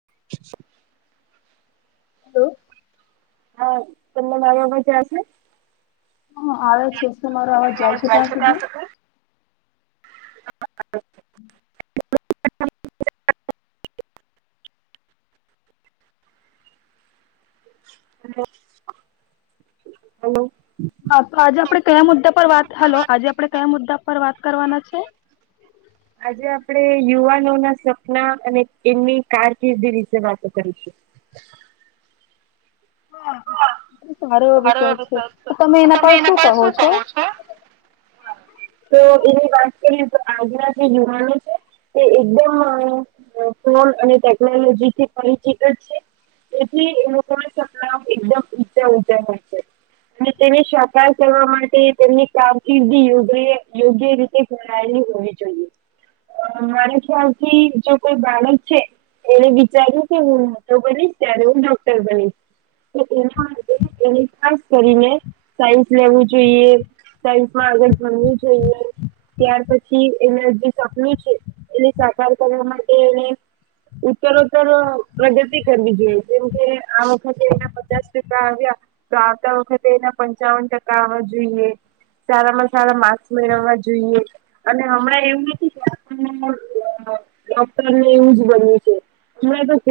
[inaudible] Hello. હા તમે મારો અવાજ આવે છે? હ આવે છે મારો આવાજ જાય છે ત્યાં સુધી? હ [unintelligible] હ [unintelligible] હ હ [unintelligible] હા તો આજે આપડે કયા મુદ્દા પર વાત હલો આજે આપડે કયા મુદ્દા પર વાત કરવાના છે? હ [unintelligible] આજે આપણેે યુવાનો ના સપના અને એમની કારકિર્દી વિશે વાતો કરીશું. સારું સર સર તમે એના પર શું કહો છો? તો એની વાત કરીએ તો આજના જે યુવાનો છે. તે એકદમ ફોન અને ટેકનોલોજી થી પરચિત જ છે. તેથી એ લોકોના સપના એકદમ ઊંચે ઊંચે હોય છે. અને તેને સાકાર કરવા માટે તેમની કામકિર્દીયો યોગ્ય રીતે એ ભણાયેલી હોવી જોઈએ મારા ખ્યાલથી જો કોઈ બાળક છે, એને વિચાર્યું કે હું મોટો બનીશ ત્યારે હું ડોક્ટર બનીશ. એની ખાસ કરીને સાયન્સ લેવું જોઈએ. સાયન્સમાં આગળ ભનવુ જોઈએ. ત્યાર પછી એના જે સપનું છે એને સાકાર કરવા માટે એને ઉત્તરોતર પ્રગતિ કરવી જોઈએ જેમકે આ વખતે એના પચાસ ટકા આવ્યા તો આવતા વખતે એના પંચાવન ટકા આવવા જોઈએ. સારામાં સારા માર્ક્સ મેળવવા જોઈએ. અને હમણાં એવું નથી કે આપણે ડોક્ટરને એવું જ બન્યું છે. હમણાં તોક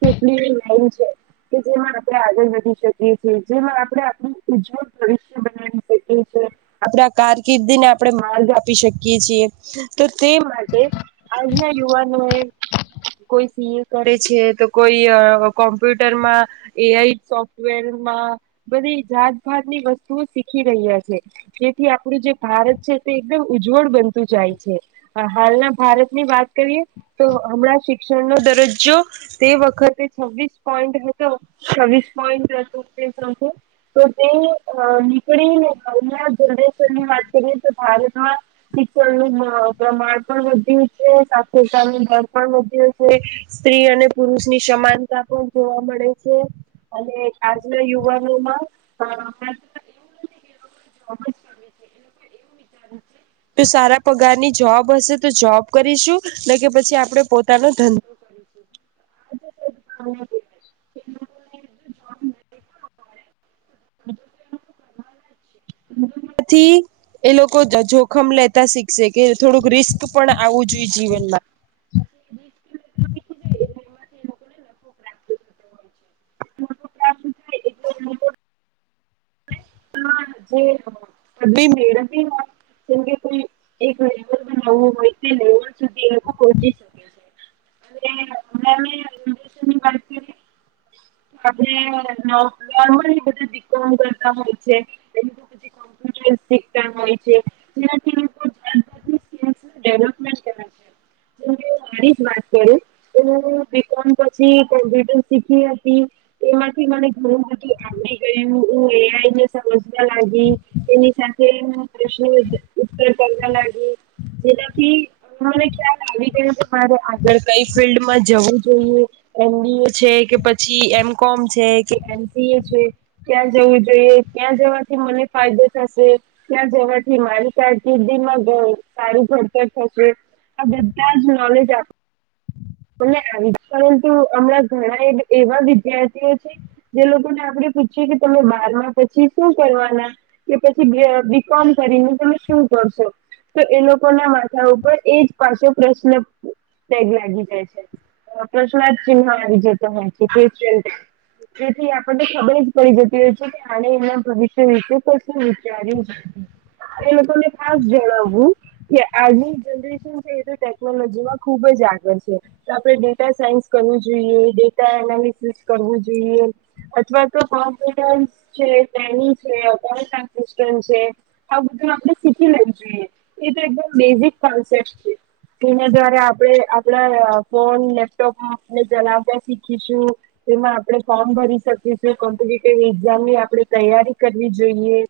કેટલી એવી લાઈન છે કે જેમાં આપણે આગળ વધી જેમાં આપણે આપ ઉજ્જવળ ભવિષ્ય બનાવી શકીએ. આપણે કારકિર્દીને આપણે માર્ગ આપી શકીએ છીએ તો તે માટે આજના યુવાનોએ કોઈ સીએ કરે છે, તો કોઈ કોમ્પ્યુટરમાં એઆઈ સોફ્ટ [inaudible] બધી જાતભાતની વસ્તુઓ શીખી રહ્યા છે જેથી આપડી જે ભારત છે તે એકદમ ઉજ્જવળ બનતું જાય છે. હાલના ભારતની વાત કરીએ તો હમણાં શિક્ષણનો દરજ્જો તે વખતે છવ્વીસ પોઈન્ટ હતો છવ્વીસ પોઈન્ટ હ [inaudible] તો તે નીકળીને [inaudible] જડેશરની વાત કરીએ તો ભારતમાં શિક્ષણનું પ્રમાણ પણ વધ્યું છે, સાક્ષરતાનું દર પણ વધ્યું છે. સ્ત્રી અને પુરુષની સમાનતા પણ જોવા મળે છે. અને આજના યુવાનોમાં [inaudible] તો સારા પગારની જોબ હશે તો જોબ કરીશું ને કે પછી આપણે પોતાનો ધંધો [inaudible] [inaudible] [inaudible] [inaudible] એ લોકો જોખમ લેતા શીખશે કે થોડુંક રિસ્ક પણ આવું જોઈએ જીવનમાં. [inaudible] [inaudible] કેમકે કોઈ એક લેવલ પણ લેવું હોય તો લેવલ સુધી એ લોકો પહોંચી શકે [inaudible] આપણે નોર્મલી બધા બિકોમ કરતા હોય. [inaudible] [inaudible] તો બીકોમ પછી કોમ્પ્યુટર શીખી હતી. એમાંથી મને ઘણું બધું આવીડી ગયું, એઆઈ ને સમજવા લાગી એની સાથે પ્રશ્ન ઉત્તર કરવા લાગી. જેનાથી મને ખ્યાલ આવી ગયો મારે આગળ કઈ ફિલ્ડમાં જવું જોઈએ. એનડીએ છે કે પછી, એમકોમ છે, કે એમપીએ છે. ત્યાં જવું જોઈએ ત્યાં જવાથી મને ફાયદો થશે. ત્યાં જવાથી મારી કારકિર્દી માં સારું ઘડતર થશે. આ બધા જ નોલેજ આપ- [inaudible] હમણાં ઘણા એવા વિદ્યાર્થીઓ છે. જે લોકોને આપડે પૂછીએ કે તમે બાર પછી શું કરવાના કે પછી બીકોમ કરીને તમે શું કરશો? તો એ લોકો ના માથા ઉપર એજ પાછો પ્રશ્ન ટેગ લાગી જાય છે. પ્રશ્નાર્થ ચિન્હો આવી જતો હોય છે. [unintelligible] જેથી આપણને ખબર જ પડી જતી હોય છે કે આને એમના ભવિષ્ય વિશે તો શું વિચાર્યું જ એ લોકોને ખાસ જણાવવું. કે આજની જનરેશન છે એ તો ટેકનોલોજીમાં ખૂબ જ આગળ છે. તો આપણે ડેટા સાયન્સ કરવું જોઈએ, ડેટા એનાલિસિસ કરવું જોઈએ. અથવા તો કોન્ફિડન્સ છે, ટેલી છે, અકાઉન્ટ ટ્રાન્ઝિક્શન છે. આ બધું આપણે શીખી લેવું જોઈએ એ તો એકદમ બેઝિક કોન્સેપ્ટ છે. એના દ્વારા આપણે આપણા ફોન, લેપટોપમાં આપણે ચલાવતાં શીખીશું. તેમાં આપણે ફોર્મ ભરી શકીશું કમ્પ્યુટેટિવ ઈ ઝામની આપણે તૈયારી કરવી જોઈએ.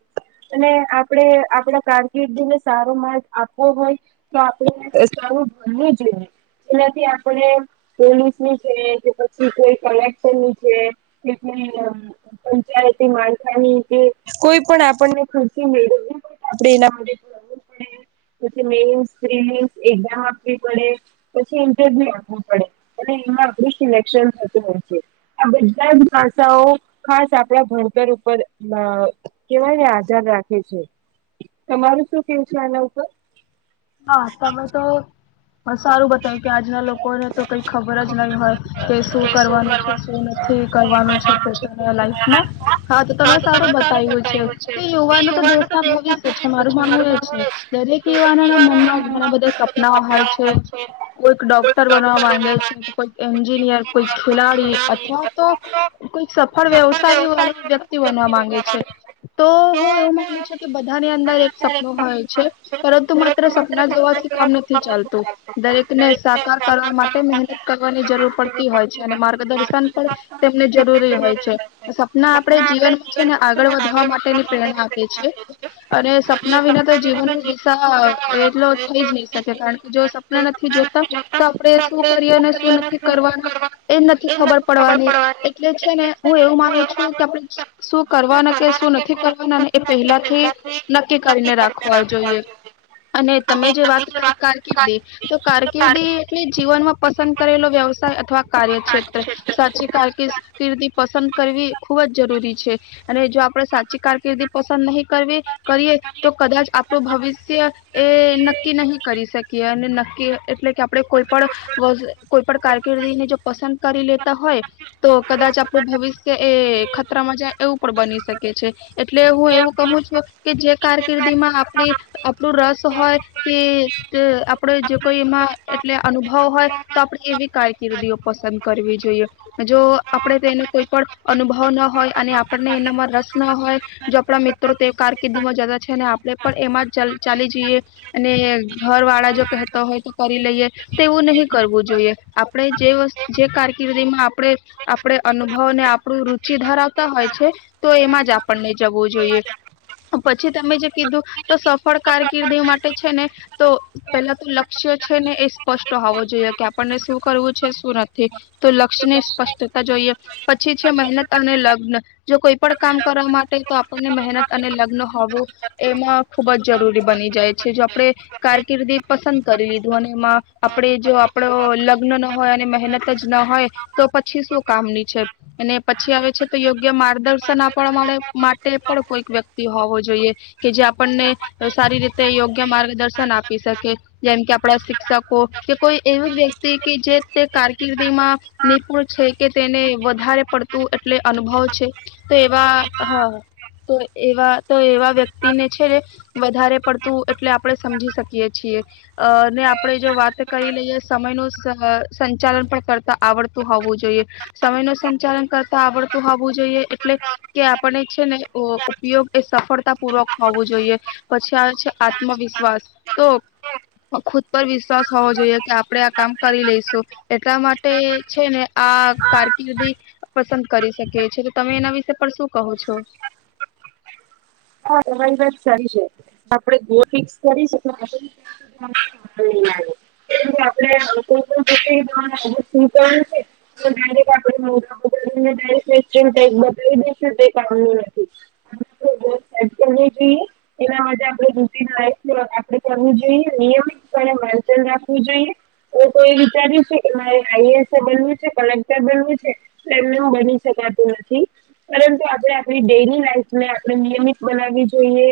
અને આપણે આપણા કારકિર્દીને સારો માર્ગ આપવો હોય. તો આપણે એક્ઝામનુ ભણવું જોઈએ જેનાથી આપણે પોલીસની છે કે પછી કોઈ કલેક્ટરની છે કે કોઈ અ જયારે તે માળખાની કે કોઈ પણ આપણને ખુરશી મેળવવી હો તો આપણે એના માટે જવું પડે પછી મેઈન્સ, પ્રીલીમ્ષ એક્ઝામ આપવી પડે. પછી ઈન્ટરવ્યુ આપવું પડે અને એમાં આપણું સિલેક્શન થતું હોય છે. આ બધા જ પાસાઓ ખાસ આપ આપણા ભણતર ઉપર અ કેવાયને આધાર રાખે છે. તમારું શું કેવું છે આના ઉપર? હા, તમે તો સારું બતાયું કે આજનાં લોકોને તો કંઈ ખબર જ નહીં હોય. કે શું કરવાનું છે, શું નથી કરવાનું છે, પોતાનાં લાઈફમાં. હા, તો તમે સારું બતાય્વુ છે કે યુવાનો તો દેશના ભવિષ્ય છે મારું માનવું એ છે. દરેક યુવાનોના મનમાં ઘણાં બધાં સપનાઓ હોય છે. છે. કોઈક ડોક્ટર બનવા માંગે છે, કોઈક એન્જિનિયર, કોઈ ખેલાડી અથવા તો કોઈક સફળ વ્યવસાયવાળો વ્યક્તિ બનવા માંગે છે. તો હું એવું માનું છું કે બધાની અંદર એક સપનું હોય છે પરંતુ મત ત્ર સપનાં જોવાથી કામ નથી ચાલતું. દરેકને સાકાર કરવા માટે મહેનત કરવાની જરૂર પડતી હોય છે અને માર્ગદર્શન પણ તેમને જરૂરી હોય છે. સપનાં આપણે જીવનમાં છે ને આગળ વધવા માટેની પ્રેરણા આપે છે. અને સપના વિના તો જીવનની દિશા એટલો થઈ જ નહીં શકે કારણ કે જો સપ ના નથી જોતા તો આપણે શું કરીએ ને શું નથી કરવાના. એ નથી ખબર પડવાની એટલે છે ને હું એવું માનું છું કે આપણે શું કરવાના કે શું નથી કરવાનાં ને એ પહેલાથી નક્કી કરીને રાખવા જોઈએ. [inaudible] અને તમે જે વાત કરી કારકિર્દી તો કારકિર્દી જીવનમાં પસંદ કરેલો વ્યવસાય અથવા કાર્યક્ષેત્ર સાચી કારકીસ કિર્દી પસંદ કરવી ખૂબ જ જરૂરી છે. અને જો આપણેે સાચી કારકિર્દી પસંદ નહીં કરવી કરીએ તો કદાચ આપણું ભવિષ્ય એ નક્કી નહીં કરી શકીએ અને નક્કી એટલે કે આપણે કોઈ પણ વસ કોઈ પણ કારકિર્દીને જો પસંદ કરી લેતાં હોય. તો કદાચ આપણું ભવિષ્યએ ખતરામાં જાય એવું પણ બની શકે છે. એટલે હું એવું કહું છું કે જે કારકિર્દીમાં આપણી આપણું રસ હોય કે અ આપણે જો કોઈમાં એટલે અનુભવ હોય તો આપડે કેવી કાઈ કિર્દીઓ પસંદ કરવી જોઈએ. જો આપડે તે એનો કોઈ પણ અનુભવ ન હોય અને આપણને એનામાં રસ ન હોય. જો આપણા મિત્રો તે કારકિર્દી માં જતાં છે ને આપણે પણ એમાં ચાલ ચાલી જીએ. અને ઘરવાળા જો કહેતાં હોય તો કરી લઈએ તેવું નહીં કરવું જોઈએ. આપણે જે જે વ કારકિર્દીમાં આપણે આપણે અનુભવને આપણું રુચિ ધરાવતા હોય છે. તો એમાં જ આપણને જવું જોઈએ. પછી તમે જે કીધું તો સફળ કારકિર્દી માટે છેને, તો પેલા તો લક્ષ્ય છેને, એ સ્પષ્ટ હોવો જોઈએ કે આપણને શું કરવું છે, શું નથી તો લક્ષ્યની સ્પષ્ટતા જોઈએ પછી છે મહેનત અને લગ્ન જો કોઈ પણ કામ કરવા માટે તો આપણને મહેનત અને લગ્ન હોવુ. એમાં ખૂબ જ જરૂરી બની જાય છે જો આપડણે કારકિર્દી પસંદ કરી લીધું અને એમાં આપણે જો આપણો લગ્ન ન હોય અને મહેનત જ ના હોય તો પછી શું કામની છે. અને પછી આવે છે તો યોગ્ય માર્ગદર્શન આપ માટે પણ કોઈક વ્યક્તિ હોવો જોઈએ. કે જે આપણને સારી રીતે યોગ્ય માર્ગદર્શન આપી શકે જેમ કે આપણા શિક્ષકો કે કોઈ એવી વ્યક્તિ કે જે તે કારકિર્દીમા નિપુણ છે કે તેને વધારે પડતું એટલે અનુભવ છે. તો એવા હા તો એવા તો એવા વ્યક્તિને છે વધારે પડ ત એટલે આપડણે સમજી શકીએ છીએ. અ ને આપણે જો વાત કરી લઈએ સમય ન સંચાલન પણ કરતા આવડતું હોવુ, જોઈએ. સમય ન સંચાલન કરતા આવડતું હોવુ, જોઈએ એટલે કે આપણે છેને, ઉપયોગ એ સફળતા પૂર્વક હોવું જોઈએ પછી આવે છે. આત્મવિશ્વાસ તો ખુદ પર વિશ્વાસ હોવો જોઈએ, કે આપડણે આ કામ કરી લઈશુ એટલા માટે છને, આ કારકિર્દી પસંદ કરી શકીએીએ તો તમે એના વિશે પર શું કહો છો. હા હવારી વાત સારી છે, આપે ગો ફિક્સ કરીશ હના આપડે કોઈ પણ શું છે. તો ડાયરેક્ટ આપણેે નને ડાયક્ટ બતાવી દઈશુંક આપનું નથી. જોઈએ. એના માટે આપણે રૂટીન લાઈફ આપે કરવુ જોઈએ નિયમિત માચન રાખવું જોઈએ. એ તો એ વિચાર્યું છે, કે મારે આઈએસએ બનવું છે કલેક્ટર બનવું છે. ને હું બની શકાતું નથી પરંતુ આપણે આપણી ડેલી લાઈફને આપણે નિયમિત બનાવી જોઈએ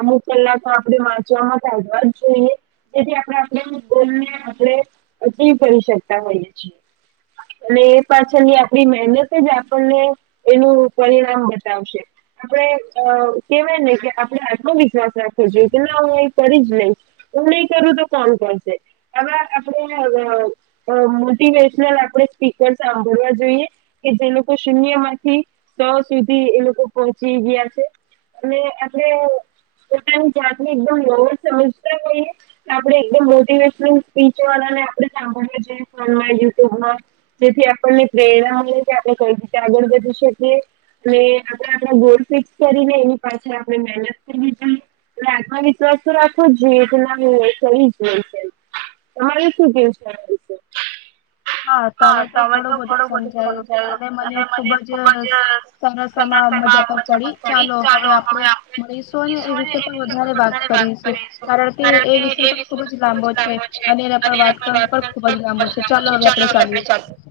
અમુક કલાકમા આપડણે વાંચવામાં કાઢવા જ જોઈએ. જેથી આપણે આપ બને આપણે અચીવ કરી શકતા હોઈએ છીએ. અને એ પાછળની આપડી મહેનત જ આપણને એનું પરિણામ બતાવશે આપડ અ કેવાય ને કે આપણે આત્મવિશ્વાસ રાખવો જોઈએ કે ના હુ એ કરી જ નહી હુ નહી, કરુ તો કોણ કોસે આવા આપણેે મોટિવેશનલ આપણે સ્પીકર સાંભળવા જોઈએ. કે જે લોકો શૂન્ય માંથી સો સુધી એ લોકો પહોંચી ગયા છે. અને આપણે પોતાની જાતની એકદમ વવ સમજતા હોઈએ. આપડણે એકદમ મોટિવેશનલ સ્પીચ વાળા ને આપણે સાંભળવા જોઈએ ફોનમાં યુટ્યુબમા જેથી આપણને પ્રેરણાઓ આપણે કઈ રીતે આગળ વધી છે, એ અને આપડે આપણે ગોલ ફિક્સ કરીને એની પાછ આપણે મહેનત કરવી જોઈએ. આત્મવિશ્વાસ તો રાખવો જ જોઈએ તો ના હો એ જ હોય છે. હવે શું કેવ તમારી છે. હા તમે તો ઘણું બધું સમજાયું અને મને ખુબજ સરસ એમાં મજા પર પડી ચાલો હવે આપણે મળીશુ અને એ વિશે પણ વધારે વાત કરીશું કારણ કે એ વિષ તો ખુબ જ લાંબો છે અને એના પર વાત કર પણ ખુબ જ લાંબો છે, ચાલો હવે આપડે ચલીએ હ.